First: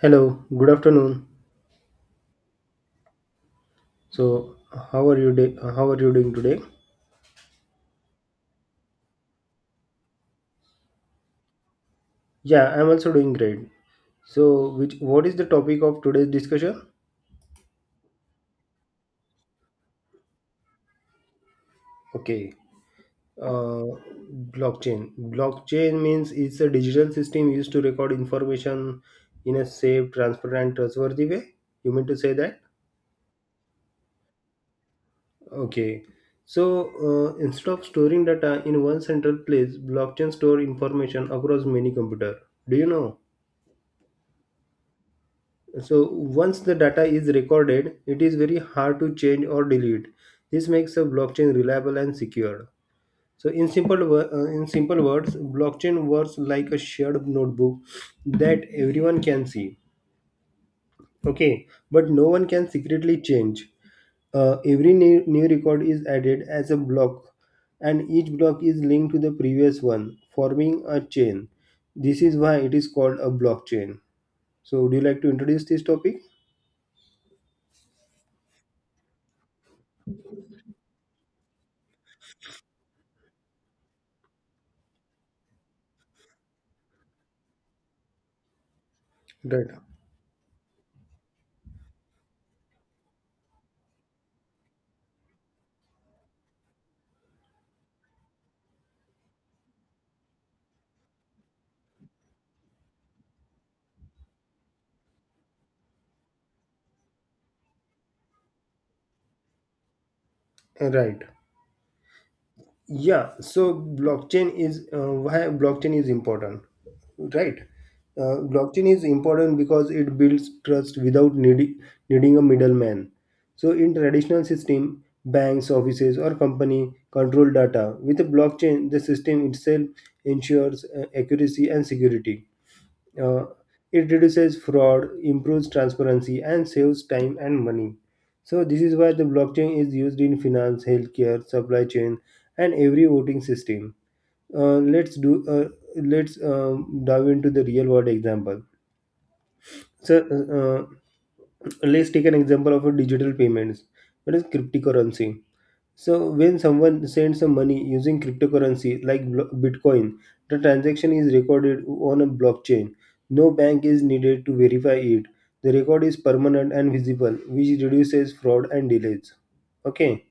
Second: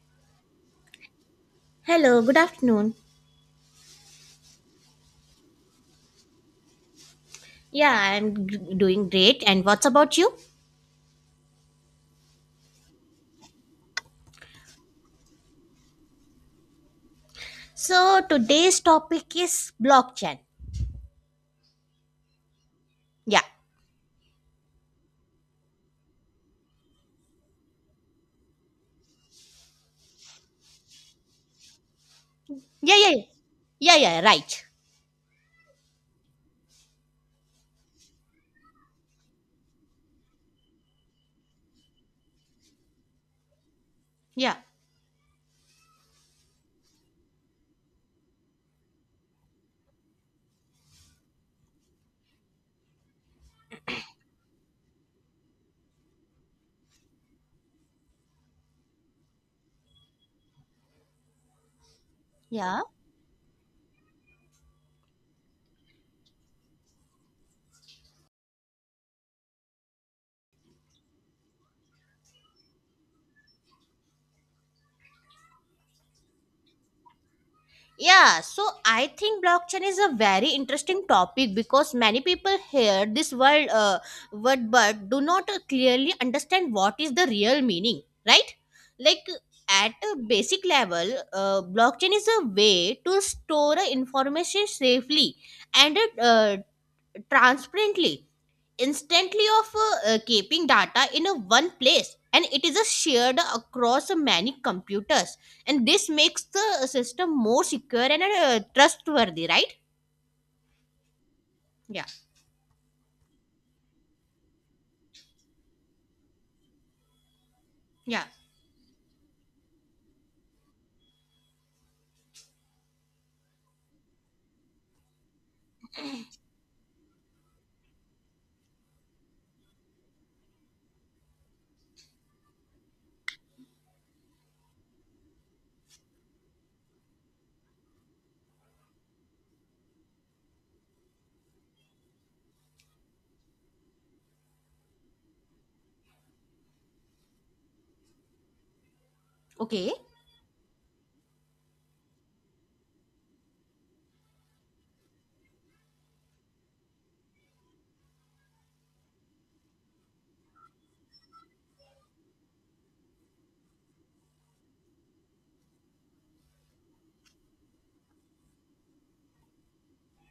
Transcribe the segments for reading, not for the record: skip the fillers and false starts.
Hello, good afternoon. Hello, good afternoon. So, how are you doing today? Yeah, doing great. And what's about you? Yeah, I'm also doing great. So, which what is the topic of today's discussion? So, today's topic is blockchain. Okay. Yeah. Uh, Blockchain. Blockchain means it's a digital system used to record information in a safe, transparent, trustworthy way. You mean to say that? Yeah, yeah, yeah, yeah, yeah, right. Okay. So, instead of storing data in one central place, blockchain store information across many computer. Do you know? Yeah, So once the data is recorded, it is very hard to change or delete. This makes a blockchain reliable and secure. So in simple words, blockchain works like a shared notebook that everyone can see. Okay, but no one can yeah. secretly change. Every new record is added as a block, and each block is linked to the previous one, forming a chain. This is why it is called a blockchain. So, would you like to introduce this topic? Yeah, so I think blockchain is a very interesting topic because many people hear this word but do not clearly understand what is the real meaning, right? Like Right. at a basic level, blockchain is a way to store information safely and transparently, instantly of keeping data in a one place, and it is a shared across many computers, and this makes the system more secure and trustworthy, right? Right, Yeah. yeah, so blockchain is why blockchain is important, right? Yeah. Blockchain is important because it builds trust without needing a middleman. So in traditional system, banks, offices, or company control data. With a blockchain, the system itself ensures accuracy and security. uh, it reduces fraud, improves transparency, and saves time and money. So, this is why the blockchain is used in finance, healthcare, supply chain, and every voting system. Let's do. Let's dive into the real world example. Okay. So, let's take an example of a digital payments. What is cryptocurrency? So when someone sends some money using cryptocurrency like Bitcoin, the transaction is recorded on a blockchain. No bank is needed to verify it. The record is permanent and visible, which reduces fraud and delays. Okay.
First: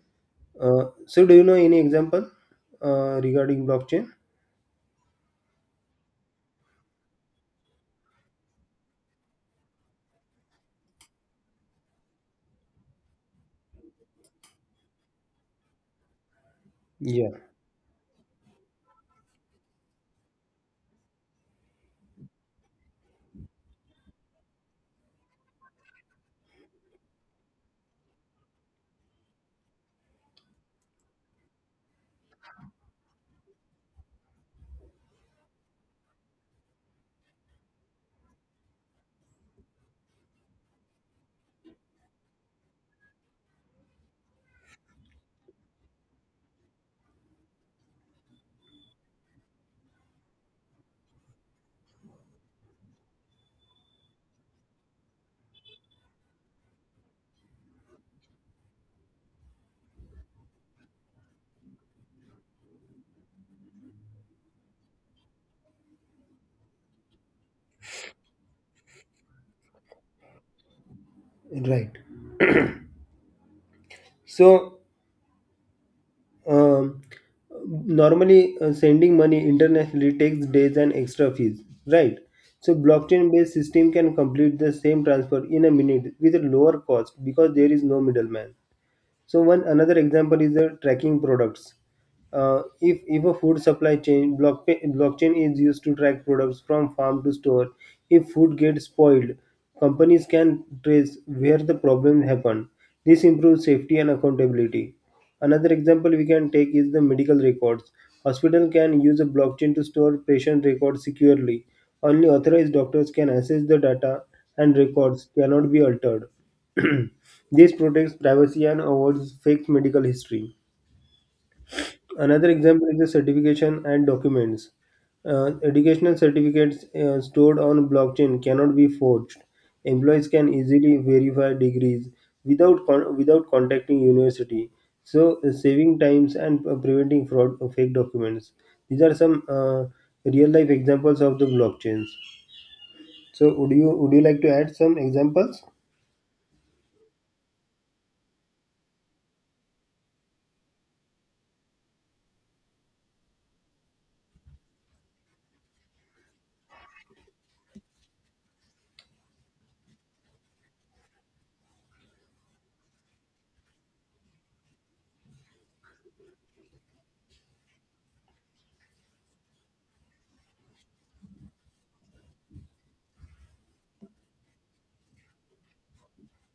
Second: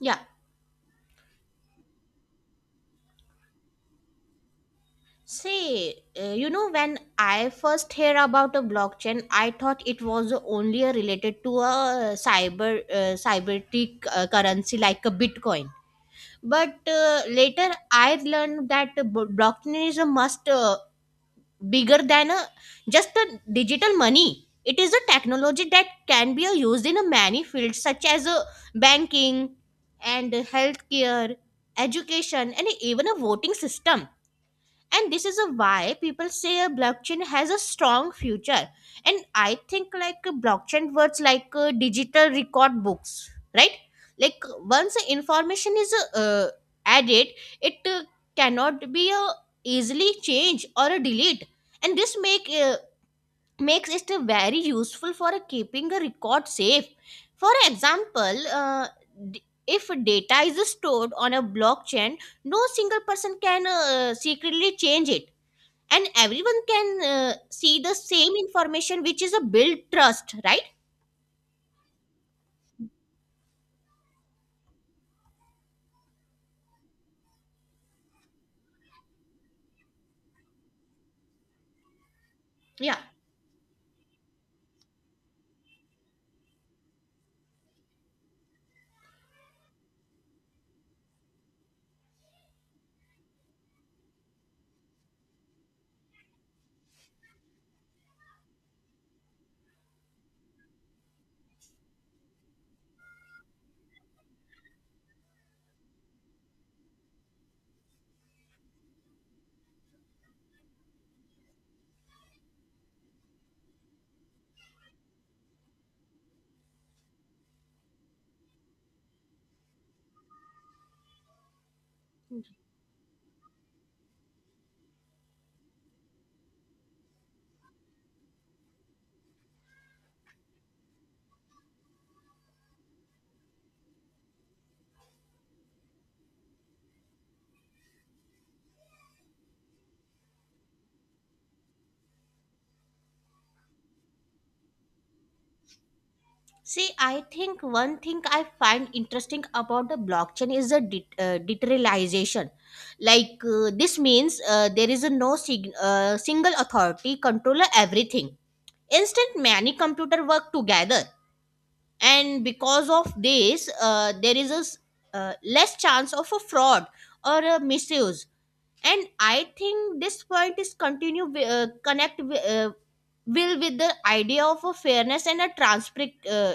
Yeah. So, do you know any example regarding blockchain? Say, you know, when I first hear about a blockchain, I thought it was only related to a cybernetic currency like a Bitcoin. But Yeah. later I learned that the blockchain is a must bigger than a just a digital money. It is a technology that can be used in a many fields, such as banking and healthcare, education, and even a voting system. And this is a why people say a blockchain has a strong future. And I think like a blockchain words like a digital record books, right? Like once the information is uh, added, it cannot be easily changed or delete. And this makes it very useful for keeping a record safe. For example, if data is stored on a blockchain, no single person can secretly change it, and everyone can see the same information, which is a build trust, right? Right. So, um, normally sending money internationally takes days and extra fees, right? So Yeah. blockchain based system can complete the same transfer in a minute with a lower cost, because there is no middleman. So one another example is the tracking products. If a food supply chain blockchain is used to track products from farm to store. If food gets spoiled, companies can trace where the problem happened. This improves safety and accountability. Another example we can take is the medical records. Hospital can use a blockchain to store patient records securely. Only authorized doctors can access the data and records cannot be altered. This protects privacy and avoids fake medical history. Another example is the certification and documents. Educational certificates stored on blockchain cannot be forged. Employees can easily verify degrees without contacting university. So saving times and preventing fraud of fake documents. These are some real life examples of the blockchains. So would you like to add some examples? See, I think one thing I find interesting about the blockchain is the decentralization. Like, this means there is a no single authority controller everything. Instead, many computer work together, and because of this there is a less chance of a fraud or a misuse. And I think this point is continue wi- connect wi- will with the idea of a fairness and a transparent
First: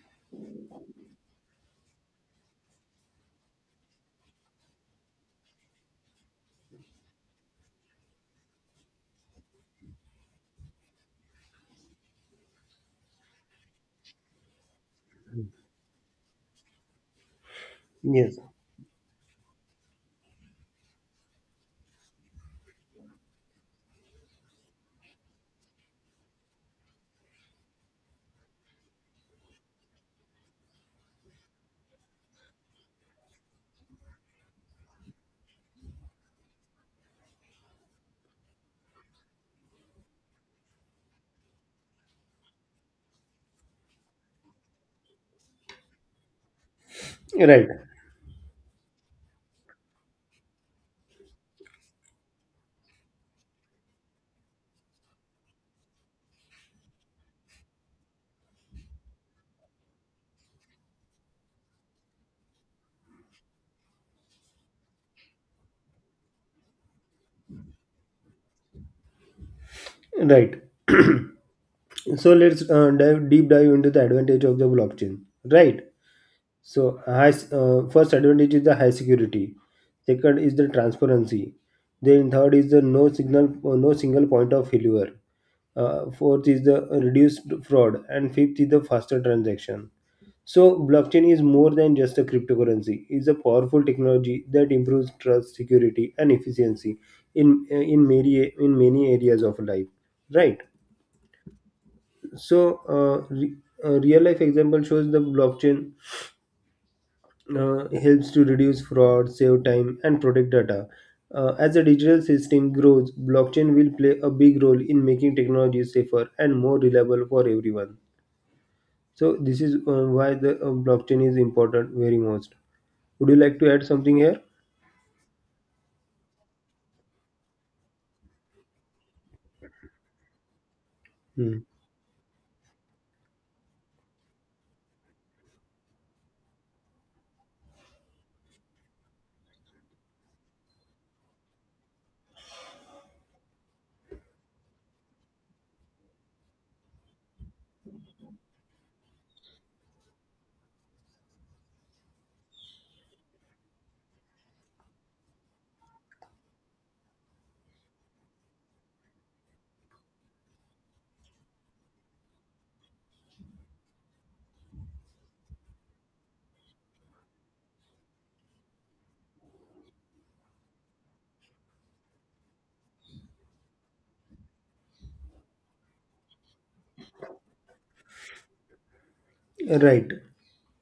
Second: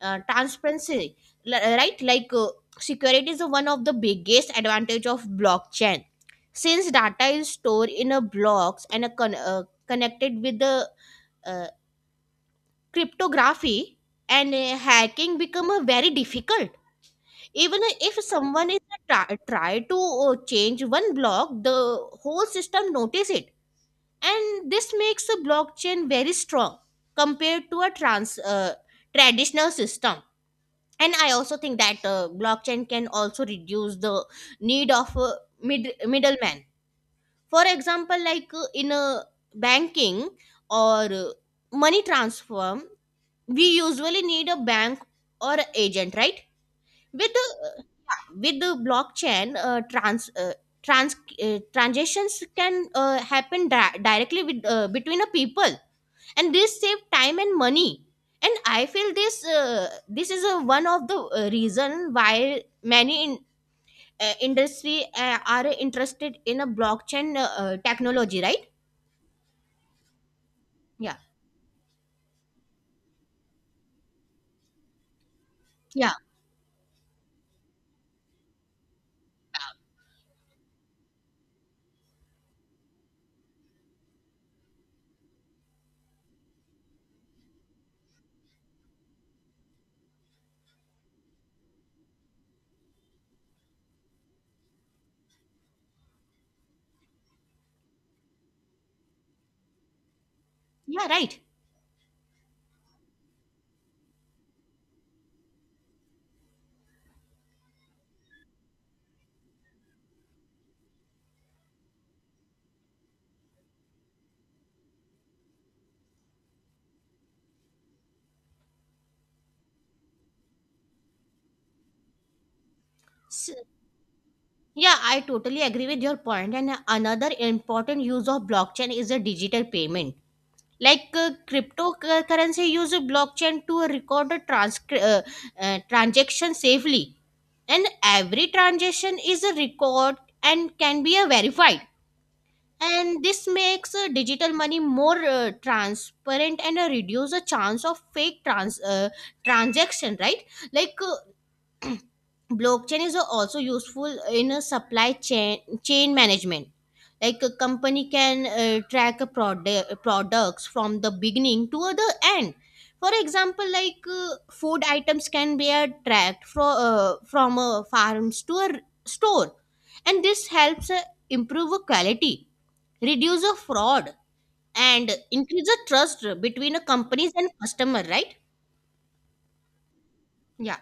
transparency. Right. Like, security is one of the biggest advantage of blockchain, since data is stored in a blocks and a connected with the uh, cryptography, and hacking become a very difficult. Even if Yes. someone is try to change one block, the whole system notice it, and this makes a blockchain very strong compared to a trans traditional system. And I also think that blockchain can also reduce the need of a middleman. For example, like, in a banking or money transfer, we usually need a bank or agent, right? with the Right. with the blockchain, trans transactions can happen directly with between a people, and this save time and money. And I feel this is a, one of the reason why many industry are interested in a blockchain technology, right? Right. Yeah. So let's dive deep dive into the advantage of the blockchain. Right. Yeah. So, first advantage is the high security. Second is the transparency. Then third is the no single point of failure. Fourth is the reduced fraud, and fifth is the faster transaction. So, blockchain is more than just a cryptocurrency. It's a powerful technology that improves trust, security, and efficiency in uh, in many in many areas of life. Right. Yeah. Right. So, real life example shows the blockchain helps to reduce fraud, save time, and protect data. As the digital system grows, blockchain will play a big role in making technology safer and more reliable for everyone. So, this is why the blockchain is important very most. Would you S- like to add something here? yeah, I totally agree with your point. And another important use of blockchain is a digital payment. Like, Hmm. cryptocurrency use blockchain to record the transaction safely, and every transaction is a record and can be verified. And this makes digital money more transparent and reduce the chance of fake transaction, right? Like, uh, blockchain is also useful in a supply chain management. Like, a company can track a products from the beginning to the end. For example, like, food items can be tracked from farms to a store, and this helps improve quality, reduce a fraud, and increase the trust between a companies and customer, right? Right. Yeah.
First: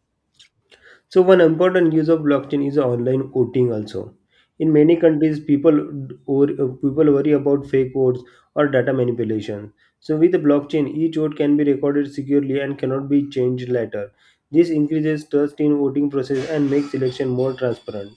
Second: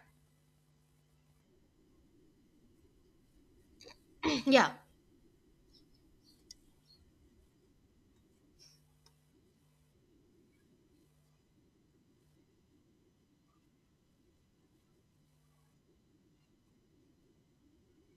So one important use of blockchain is online voting also. Yeah. In many countries, people d- or people worry about fake votes or data manipulation. So with the blockchain, each vote can be recorded securely and cannot be changed later. This increases trust in voting process and makes election more transparent.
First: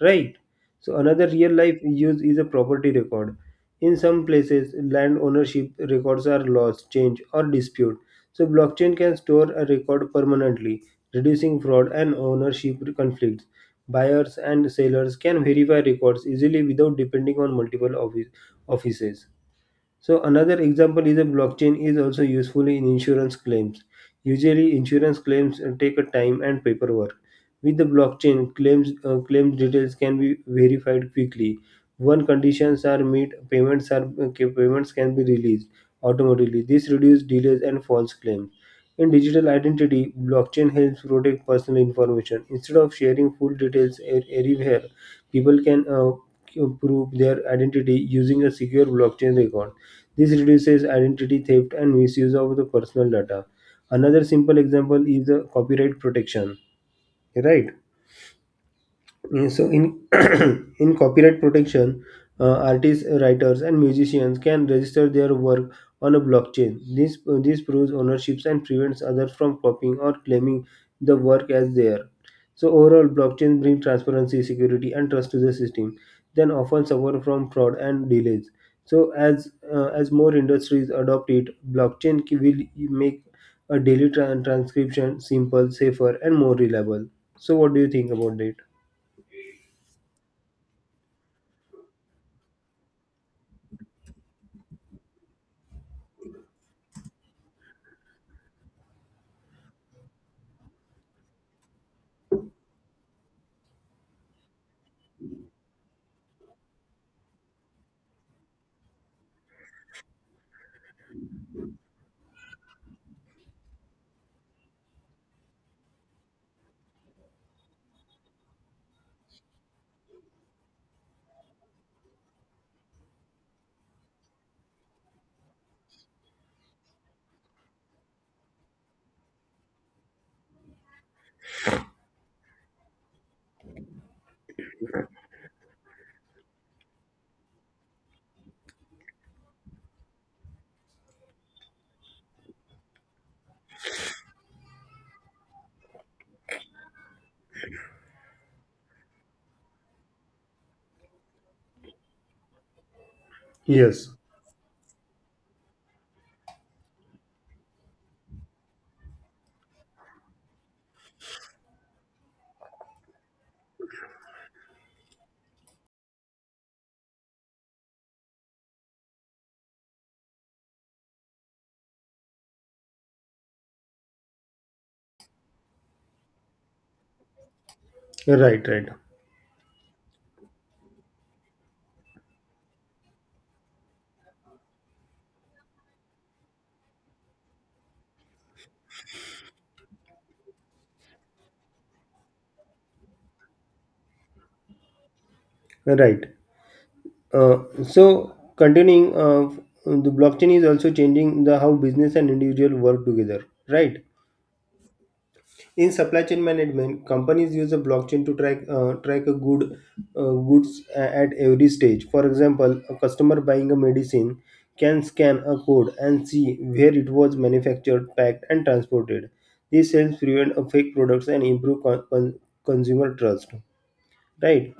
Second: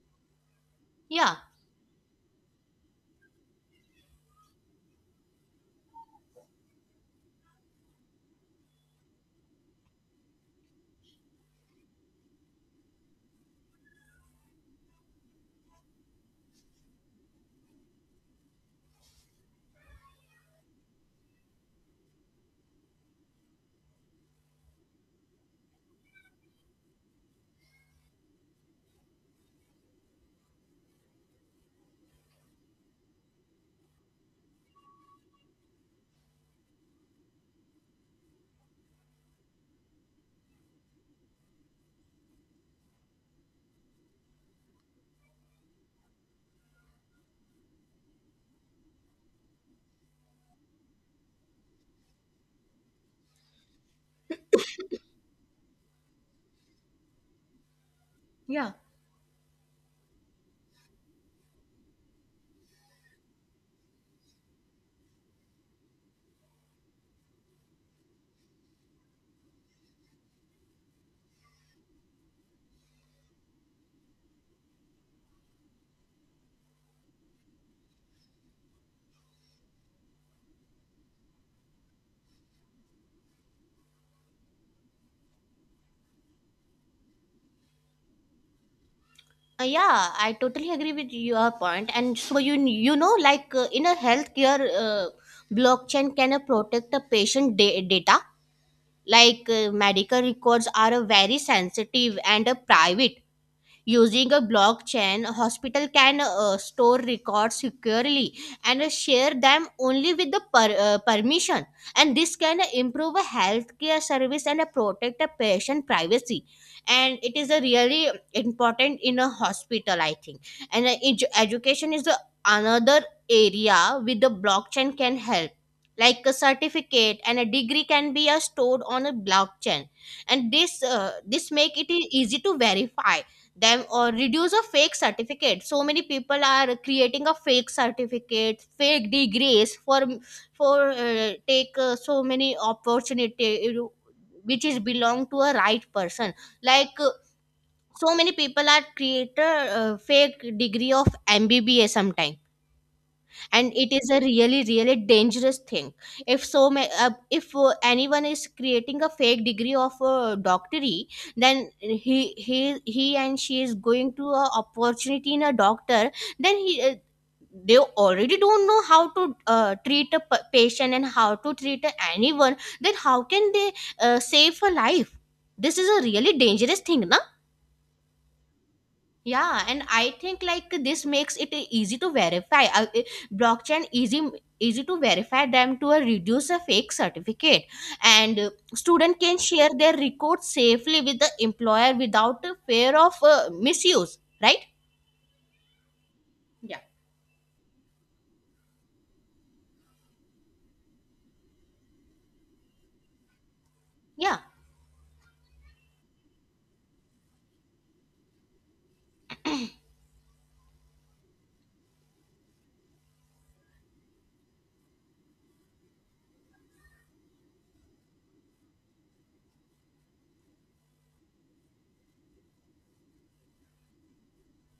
Right. So another Yeah. real life use is a property record. In some places, land ownership records are lost, changed, or disputed. So, blockchain can store a record permanently, reducing fraud and ownership conflicts. Buyers and sellers can verify records easily without depending on multiple offices. So another example is a blockchain is also useful in insurance claims. Usually insurance claims take a time and paperwork. With the blockchain, claims details can be verified quickly. When conditions are met, payments can be released automatically. This reduces delays and false claims. In digital identity, blockchain helps protect personal information. Instead of sharing full details everywhere, people can prove their identity using a secure blockchain record. This reduces identity theft and misuse of the personal data. Another simple example is the copyright protection, right? Yeah. Yeah. So in in copyright protection, artists, writers, and musicians can register their work on a blockchain. This proves ownerships and prevents others from copying or claiming the work as their. So overall, blockchain brings transparency, security, and trust to the system. Then often suffer from fraud and delays. So as more industries adopt it, blockchain will make a daily transcription simple, safer, and more reliable. So what do you think about it? Yeah, I totally agree with your point. And so you know, like, in a healthcare, uh, blockchain can protect the patient data. Like, medical records are very sensitive and private. Using a blockchain, a hospital can store records securely, and share them only with the permission. And this can improve a healthcare service and protect a patient privacy. And it is a really important in a hospital, I think. And education is the another area with the blockchain can help. Like, a certificate and a degree can be stored on a blockchain, and this make it easy to verify them or reduce a fake certificate. So many people are creating a fake certificate, fake degrees for take so many opportunity, which is belong to a right person. Like, so many people are creator fake degree of mbba sometime, and it Yes, is a really really dangerous thing. If so ma- uh, if anyone is creating a fake degree of a doctorate, then he he and she is going to a opportunity in a doctor, then he they already don't know how to treat a patient and how to treat a anyone, then how can they save a life? This is a really dangerous thing, na? right, right, Yeah, and I think like this makes it easy to verify. Blockchain easy to verify them to reduce a fake certificate, and student can share their records safely with the employer without a fear of misuse. Right? right. Yeah. Uh, so, continuing, the blockchain is also changing the how business and individual work together. Right. Yeah, In supply chain management, companies use a blockchain to track track a good goods at every stage. For example, a customer buying a medicine can scan a code and see where it was manufactured, packed, and transported. This helps prevent a fake products and improve consumer trust. Right.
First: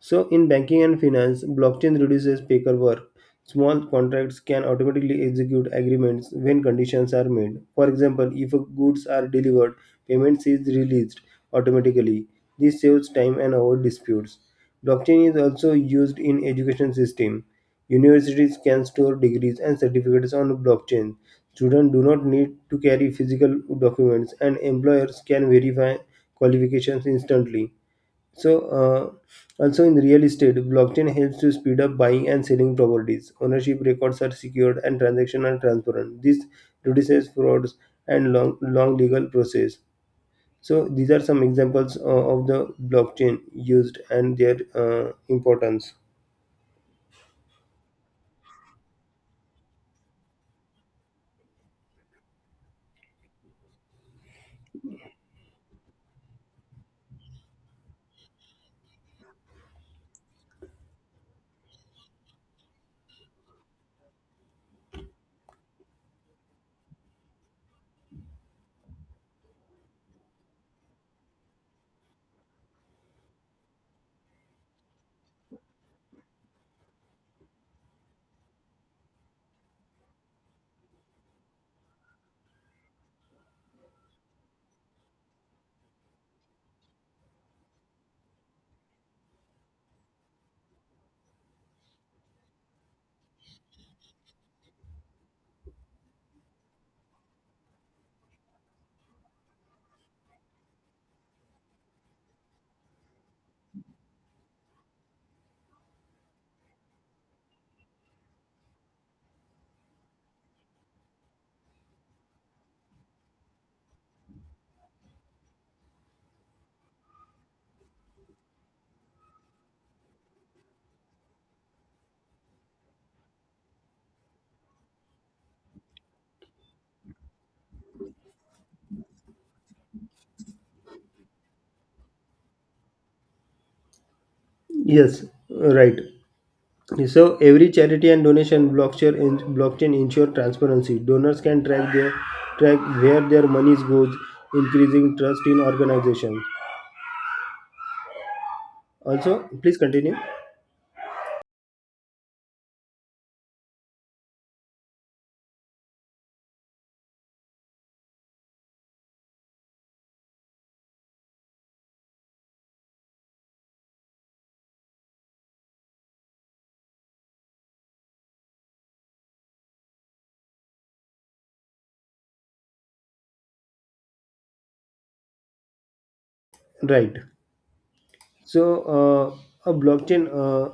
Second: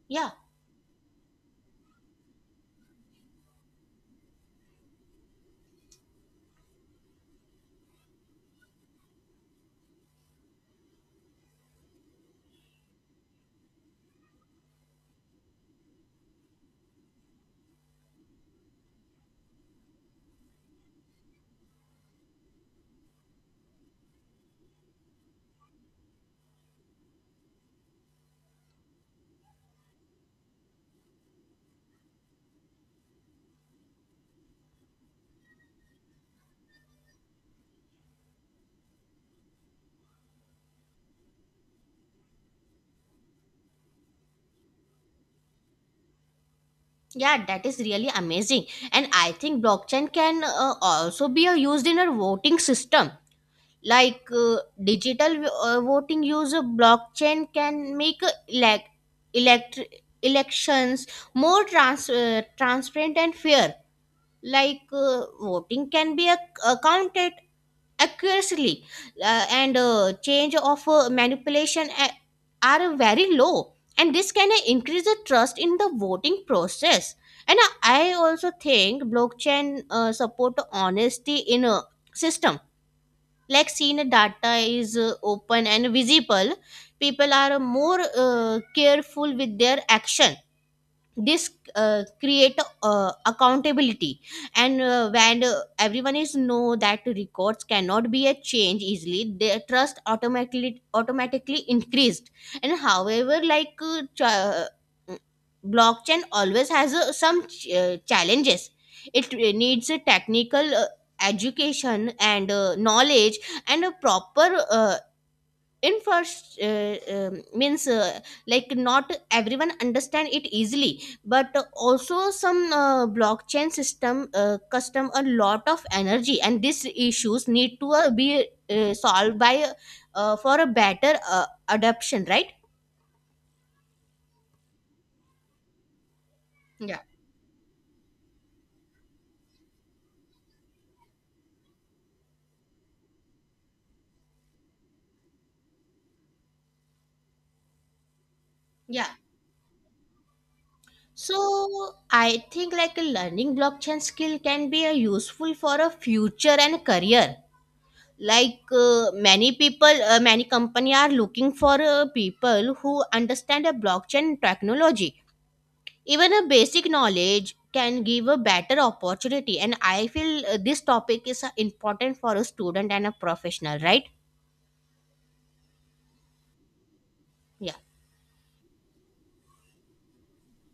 So, yeah, in banking and finance, blockchain reduces paperwork. Small contracts can automatically execute agreements when conditions are met. For example, if goods are delivered, payments is released automatically. This saves time and avoids disputes. Blockchain is also used in education system. Universities can store degrees and certificates on blockchain. Students do not need to carry physical documents and employers can verify qualifications instantly. So, also in real estate, blockchain helps to speed up buying and selling properties. Ownership records are secured and transactions are transparent. This reduces frauds and long, long legal process. So, these are some examples of the blockchain used and their importance. yeah. That is really amazing, and I think blockchain can also be used in a voting system. Like, digital voting use of blockchain can make elect elections more transparent and fair. Like, voting can be accounted accurately, and change of manipulation are very low, and this can increase the trust in the voting process. And I also think blockchain support honesty in a system. Like, seen data is open and visible, people are more careful with their action. This create accountability, and when everyone is know that records cannot be a change easily, their trust automatically increased. And however, like, blockchain always has some challenges. It needs a technical education and knowledge, and a proper means like not everyone understand it easily. But also some blockchain system custom a lot of energy, and these issues need to be solved by for a better adoption, right? Yes, right. Yeah. So every charity and donation blockchain ensure transparency. Donors can track where their money goes, increasing trust in organization. Yeah. Also, please continue. So I think like learning blockchain skill can be a useful for a future and career. Like, many people many company are looking for people who understand a blockchain technology. Even a basic knowledge can give a better opportunity, and I feel this topic is important for a student and a professional, right? Right. Yeah. So a blockchain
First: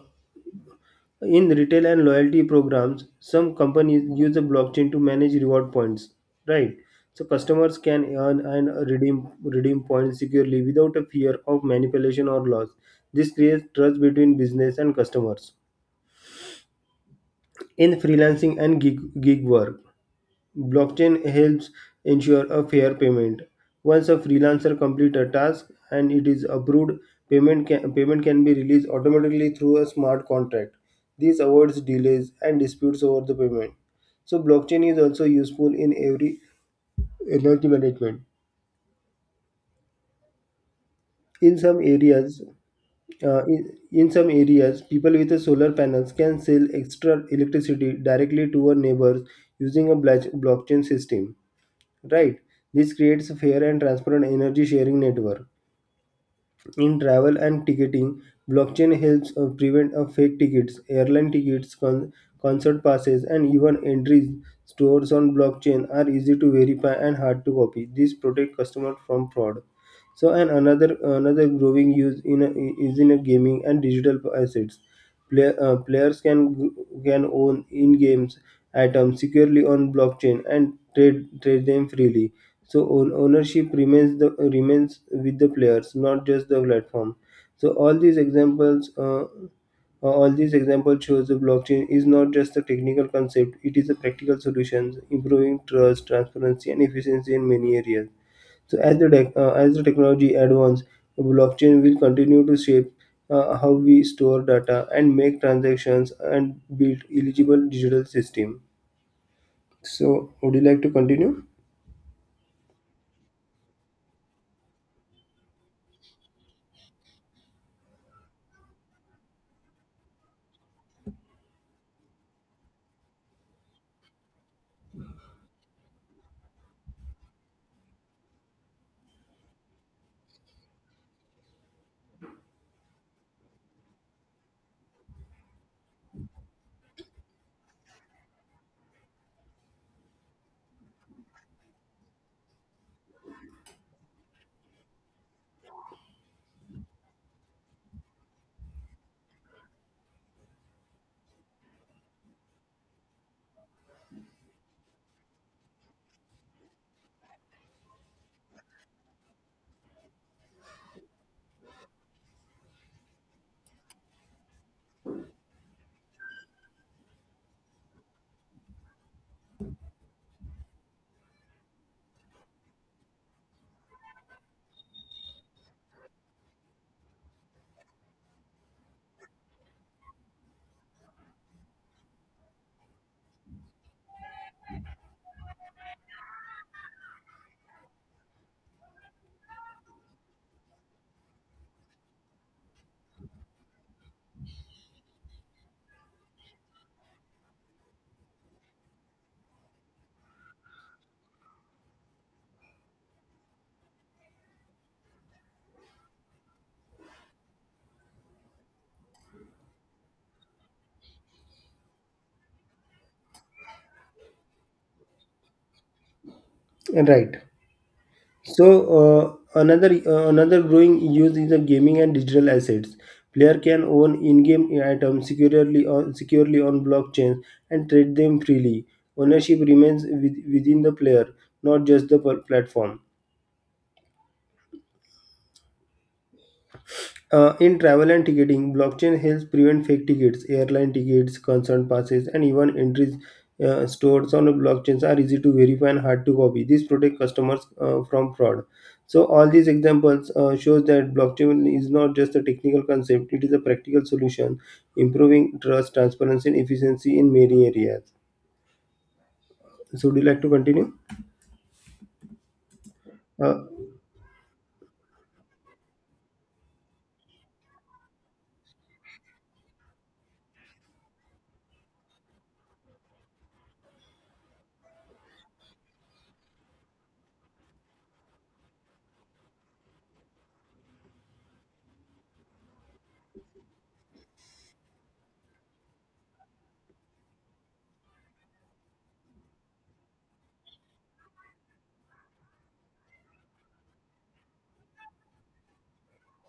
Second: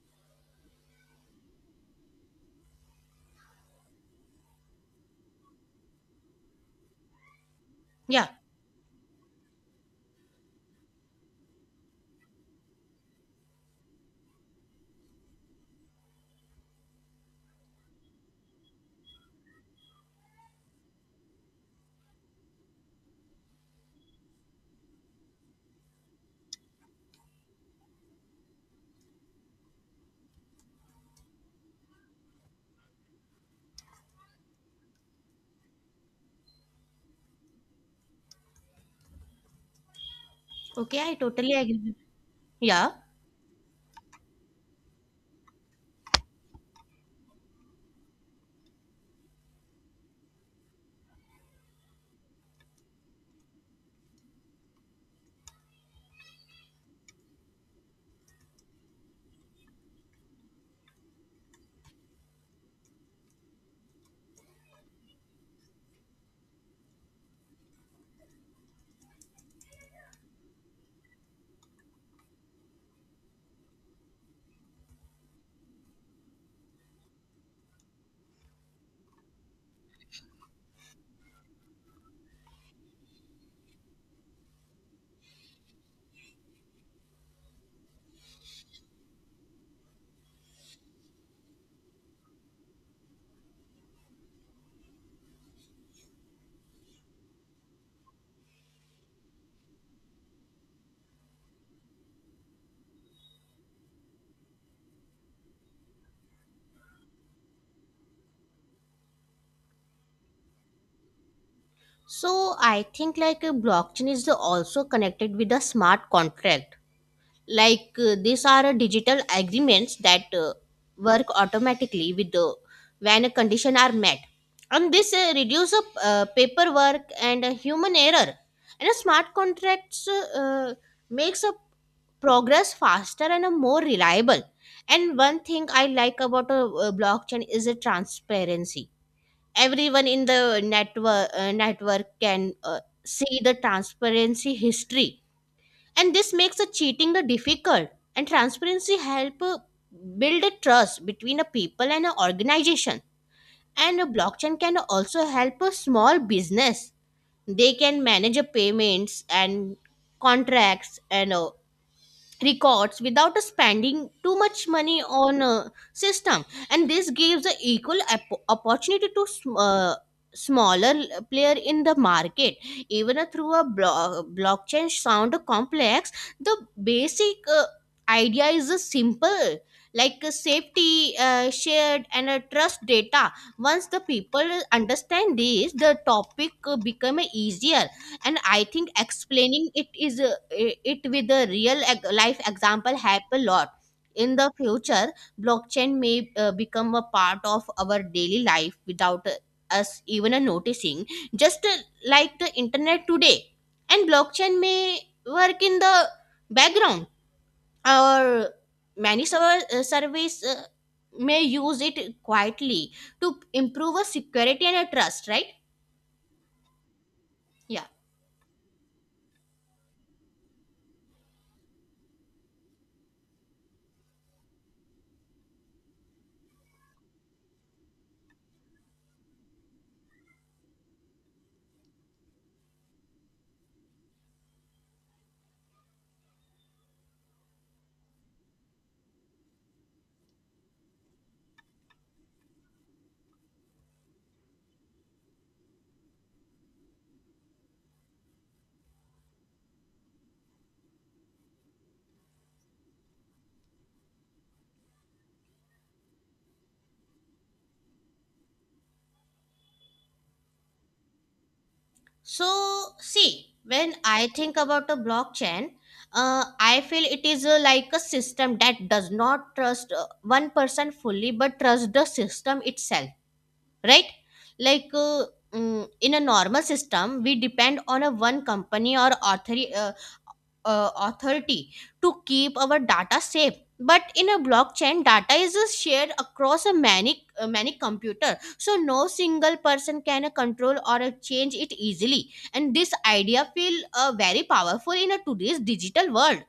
in retail and loyalty programs, some companies use the blockchain to manage reward points, right? So customers can Yeah. earn and redeem points securely without a fear of manipulation or loss. This creates trust between business and customers. In freelancing and gig work, blockchain helps ensure a fair payment. Once a freelancer completes a task and it is approved, payment can be released automatically through a smart contract. This avoids delays and disputes over the payment. So blockchain is also useful in every energy management. Okay, I totally In some agree. areas, Yeah. People with a solar panels can sell extra electricity directly to our neighbors using a blockchain system. Right. This creates a fair and transparent energy sharing network. In travel and ticketing, blockchain helps prevent fake tickets, airline tickets, concert passes, and even entries. Stores on blockchain are easy to verify and hard to copy. This protect customers from fraud. So, and another growing use is in a gaming and digital assets. Players can own in games items securely on blockchain and trade them freely. So ownership remains with the players, not just the platform. So all these examples shows the blockchain is not just a technical concept. It is a practical solution improving trust, transparency, and efficiency in many areas. So as the technology advances, blockchain will continue to shape how we store data and make transactions and build eligible digital system. So, would you like to continue? So I think like, blockchain is also connected with a smart contract. Like, these are digital agreements that work automatically with the when a condition are met. And this reduce paperwork and human error. And a smart contracts makes a progress faster and more reliable. And one thing I like about a, blockchain is a transparency. Everyone in the network can see the transparency history, and this makes the cheating the difficult. And transparency help build a trust between a people and an organization. And a blockchain can also help a small business. They can manage a payments and contracts and records without spending too much money on a system, and this gives a equal opportunity to smaller player in the market. Even a through a blockchain sound complex, the basic idea is a simple, like a safety shared and a trust data. Once the people understand this, the topic become easier. And I think explaining it with a real life example help a lot. In the future, blockchain may become a part of our daily life without us even noticing, just like the internet today. And blockchain may work in the background, or many server surveys may use it quietly to improve a security and a trust, right? Right. Yeah. So uh, another growing use is the gaming and digital assets. Player can own in-game items securely on blockchain and trade them freely. Ownership remains within the player, not just the platform. In travel and ticketing, blockchain helps prevent fake tickets, airline tickets, concert passes, and even entries stored on the blockchains are easy to verify and hard to copy. This protects customers from fraud. So all these examples shows that blockchain is not just a technical concept; it is a practical solution, improving trust, transparency, and efficiency in many areas. So, would you like to continue? So, see, Uh, when I think about a blockchain, I feel it is like a system that does not trust one person fully but trust the system itself, right? Like uh, in a normal system, we depend on a one company or authority authority to keep our data safe, but in a blockchain data is shared across a many many computer, so no single person can control or change it easily. And this idea feel very powerful in a today's digital world.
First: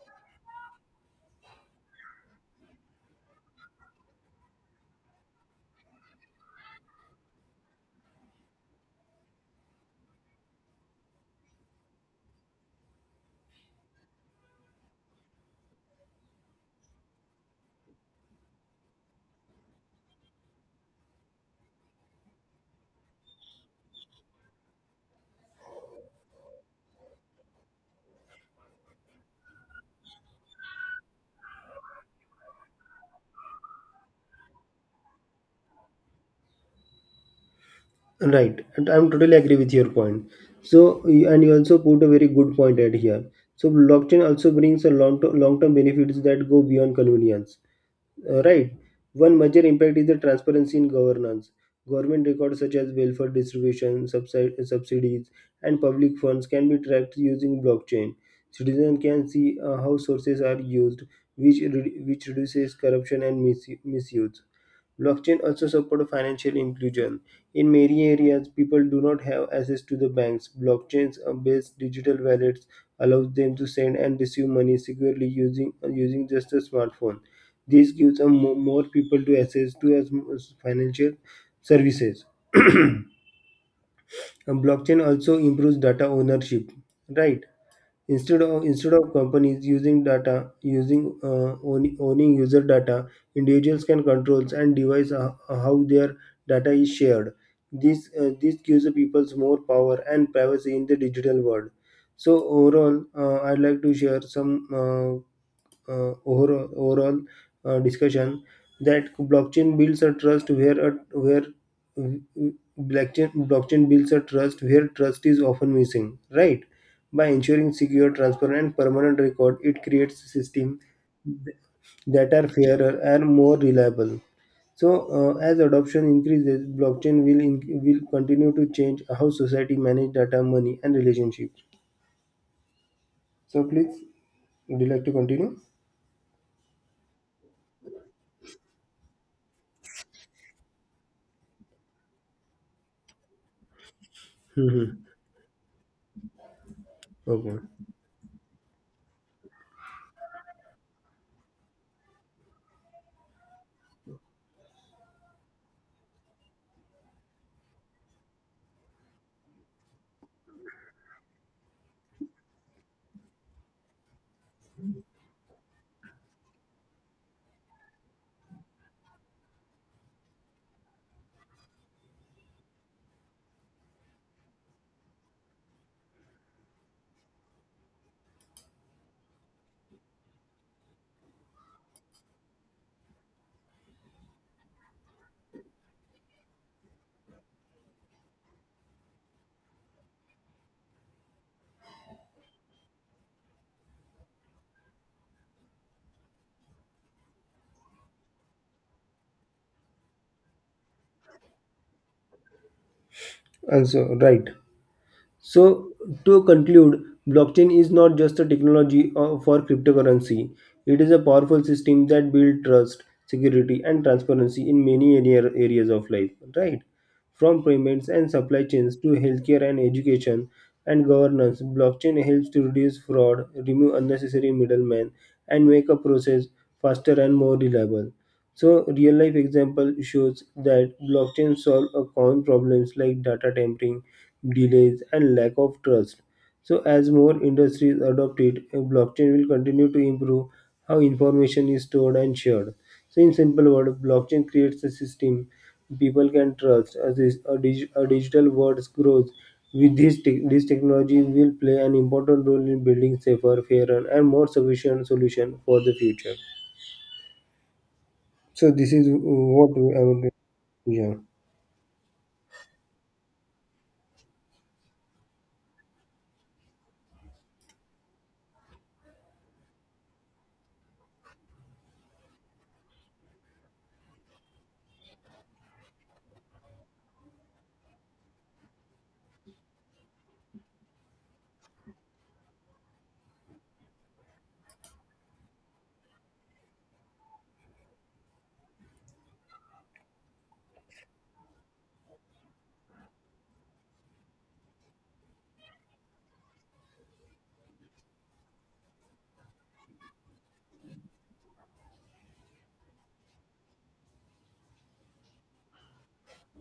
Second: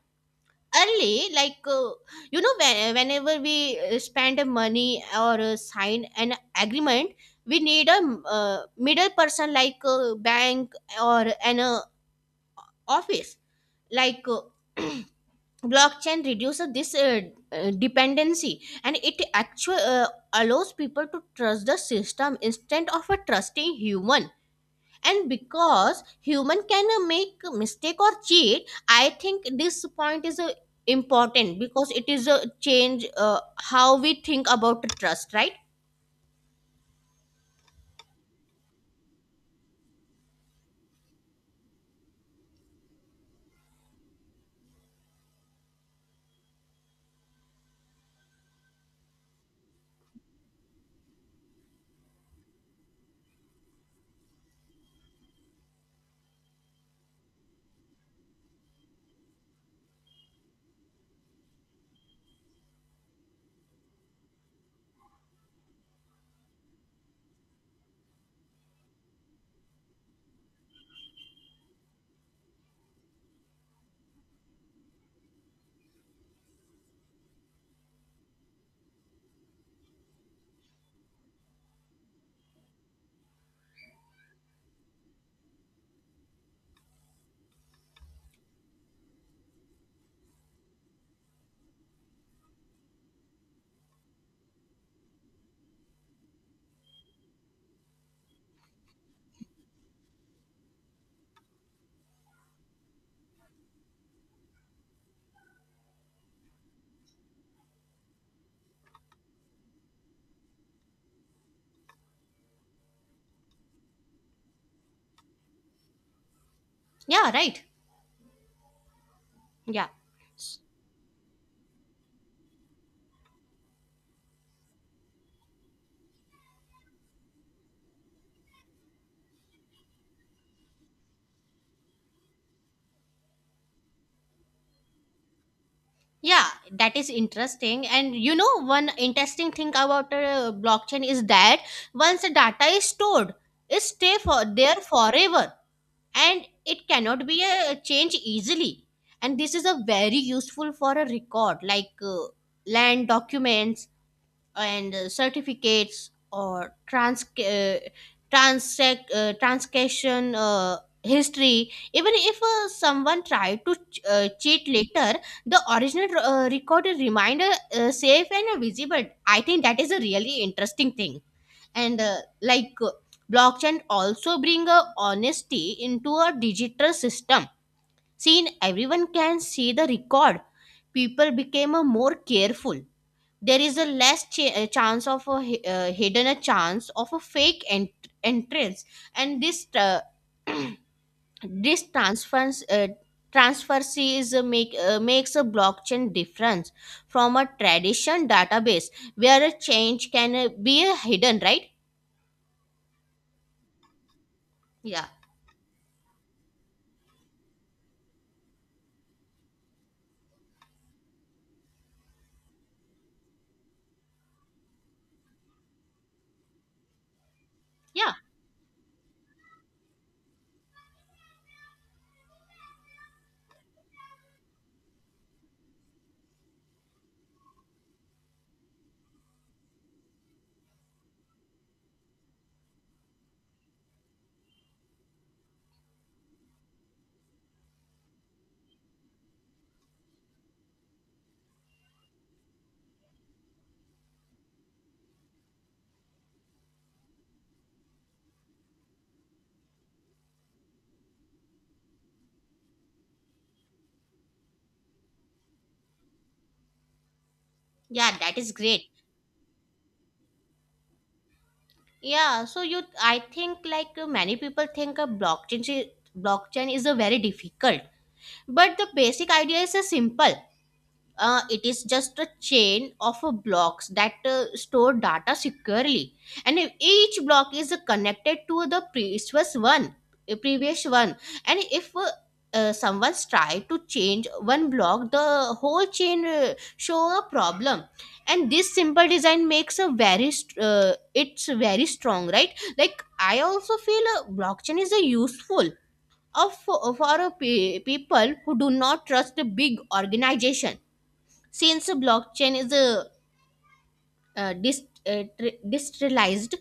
Early you know, whenever we spend money or sign an agreement, we need a middle person like a bank or an office. like uh, Blockchain reduces this dependency, and it actually allows people to trust the system instead of a trusting human. And because human can make a mistake or cheat, I think this point is important, because it is a change how we think about trust, right? Right, and I'm totally agree with your point. So, and you also put a very good point at here. So, blockchain also brings a long term benefits that go beyond convenience. Right, one major impact is the transparency in governance. Government records such as welfare distribution, subsidies, and public funds can be tracked using blockchain. Citizens can see how sources are used, which reduces corruption and misuse. Blockchain also support financial inclusion. In many areas, people do not have access to the banks. Blockchains-based digital wallets allows them to send and receive money securely using just a smartphone. This gives a more people to access to as financial services. And blockchain also improves data ownership, right? Instead of companies using data using own- owning user data, individuals can controls and devise how their data is shared. This gives the people's more power and privacy in the digital world. So overall, I'd like to share some uh, overall discussion that blockchain builds a trust where a, where mm, mm, blockchain blockchain builds a trust where trust is often missing, right? By Yeah, right. ensuring secure, transparent, and permanent record, it Yeah. creates a system that are fairer and more reliable. So as adoption increases, blockchain will continue to change how society manage data, money, and relationships. So, please, would you like to continue? Yeah, that is interesting. And you know, one interesting thing about blockchain is that once the data is stored, it stay for there Hmm. forever, and it cannot be Okay. Changed easily. And this is a very useful for a record like land documents and certificates or transaction history. Even if someone tried to cheat later, the original recorded reminder safe and visible. I think that is a really interesting thing. And like Blockchain also bring a honesty into a digital system. Seen everyone can see the record, people became more careful. There is a less chance of a hidden a chance of a fake entrance. And this This transference transfers is a makes a blockchain difference from a tradition database, where a change can be hidden, right? Also right. Yeah. So, to conclude, blockchain is not just a technology for cryptocurrency. It is a powerful system that builds trust, security, and transparency in many areas of life, right? From payments Yeah, and supply chains to healthcare and education and governance, blockchain helps to reduce fraud, remove unnecessary middlemen, and make a process faster and more reliable. So real life example shows that blockchain solve a common problems like data tampering, delays and lack of trust. So as more industries adopt it, blockchain will continue to improve how information is stored and shared. So in simple words, blockchain creates a system people can trust. As this a, dig, a digital world grows with this technology, will play an important role in building safer, fairer and more sufficient solution for the future. yeah, that is So great. this is what I would. Yeah. Yeah, so you, I think like many people think a blockchain is a very difficult, but the basic idea is a simple. It is just a chain of blocks that store data securely, and if each block is connected to the previous one. And if Someone's tried to change one block, the whole chain show a problem. And this simple design makes a it's very strong, right? Like I also feel blockchain is a useful of for people who do not trust a big organization. Since blockchain is a decentralized,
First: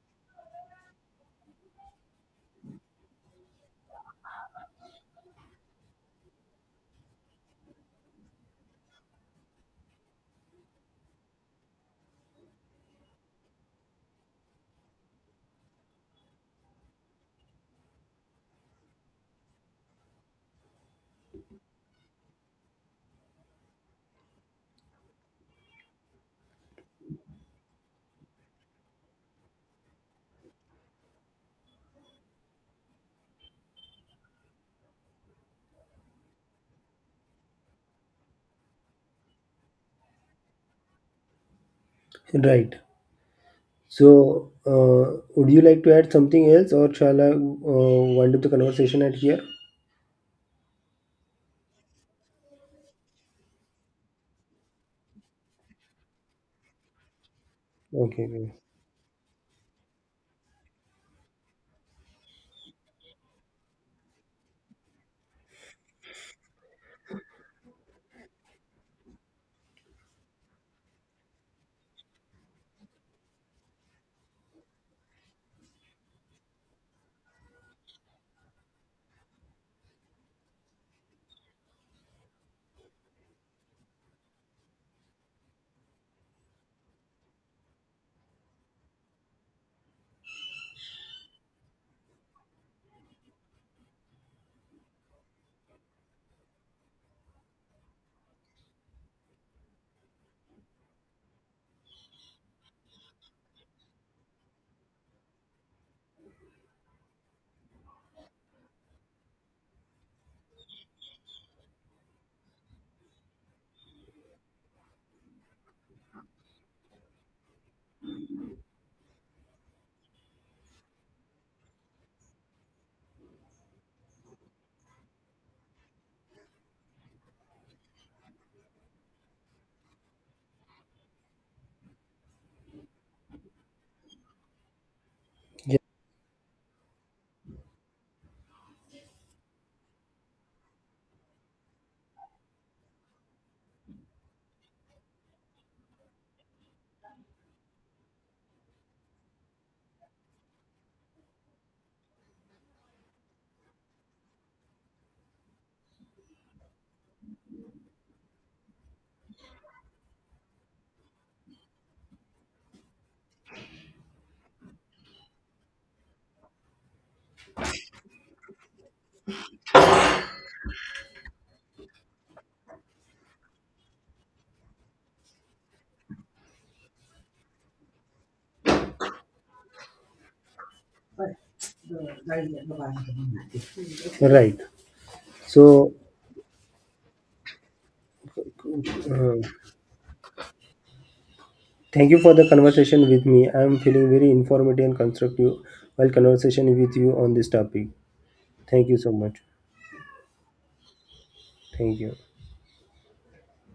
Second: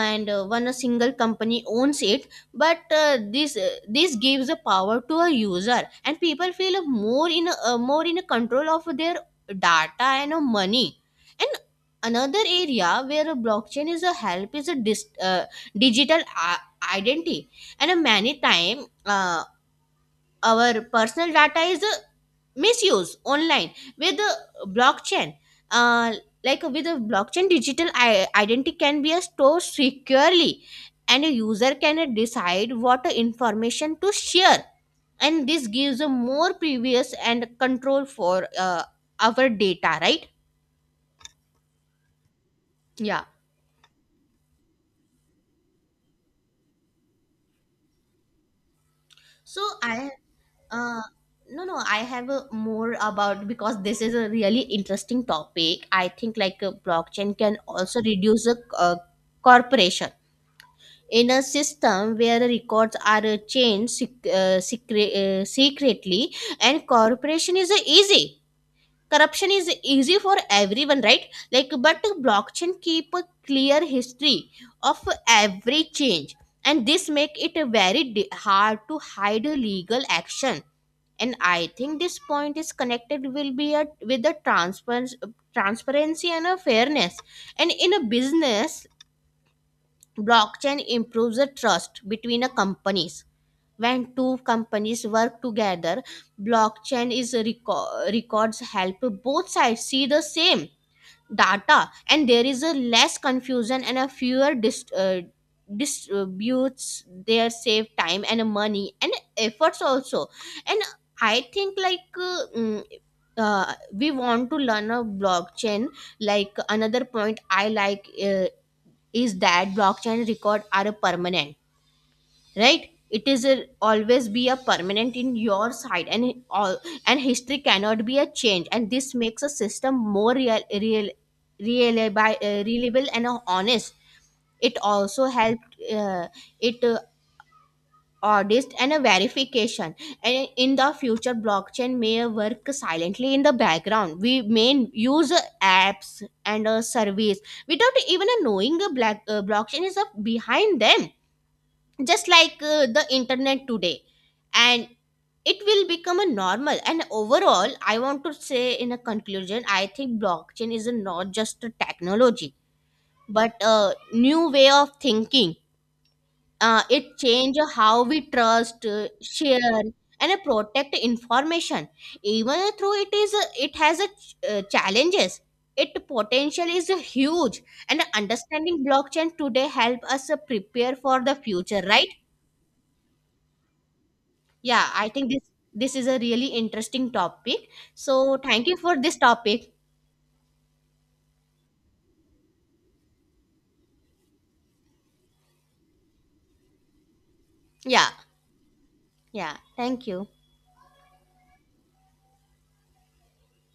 and one a single company owns it. But this gives the power to a user, and people feel more in a control of their data and money. And another area where a blockchain is a help is a digital identity. And many time our personal data is misuse online. With the blockchain, uh, like with the blockchain digital identity can be stored securely, and a user can decide what information to share. And this gives a more previous and control for our data, right? Right. Yeah. So, would you like to add something else, or shall I wind up the conversation at here? So I, uh, no, no, I have a more about, because this is a really interesting topic. I think like a blockchain can also Okay. reduce a Okay. uh, corporation in a system where the records are changed secretly, and corporation is easy, corruption is easy for everyone, right? Like, but blockchain keep a clear history of every change, and this make it hard to hide legal action. And I think this point is connected will with the transparency and a fairness. And in a business, blockchain improves the trust between a companies. When two companies work together, records help both sides see the same data, and there is a less confusion and a distributes their save time and money and efforts also. And I think like we want to learn a blockchain. Like another point I like is that blockchain record are a permanent, right? It is a, always be a permanent in your side, and it all, and history cannot be a change. And this makes a system more real real reliable, reliable and honest. It also helped it audit and a verification. And in the future, blockchain may work silently in the background. We may use apps and a service without even knowing a black blockchain is behind them, just like the internet today. And it will become a normal. And overall, I want to say in a conclusion, I think blockchain is a not just a technology, but a new way of thinking. It changes how we trust, share, and protect information. Even though it is a, it has a challenges, it potential is huge. And understanding blockchain today help us prepare for the future, right? Yeah. Right. Yeah, I think this So, is a really interesting topic. So thank you for this uh, topic. thank you for the conversation with me. I am feeling very informative and constructive while conversation with you on this topic. Yeah, Thank you so much. yeah. Thank you. Thank you.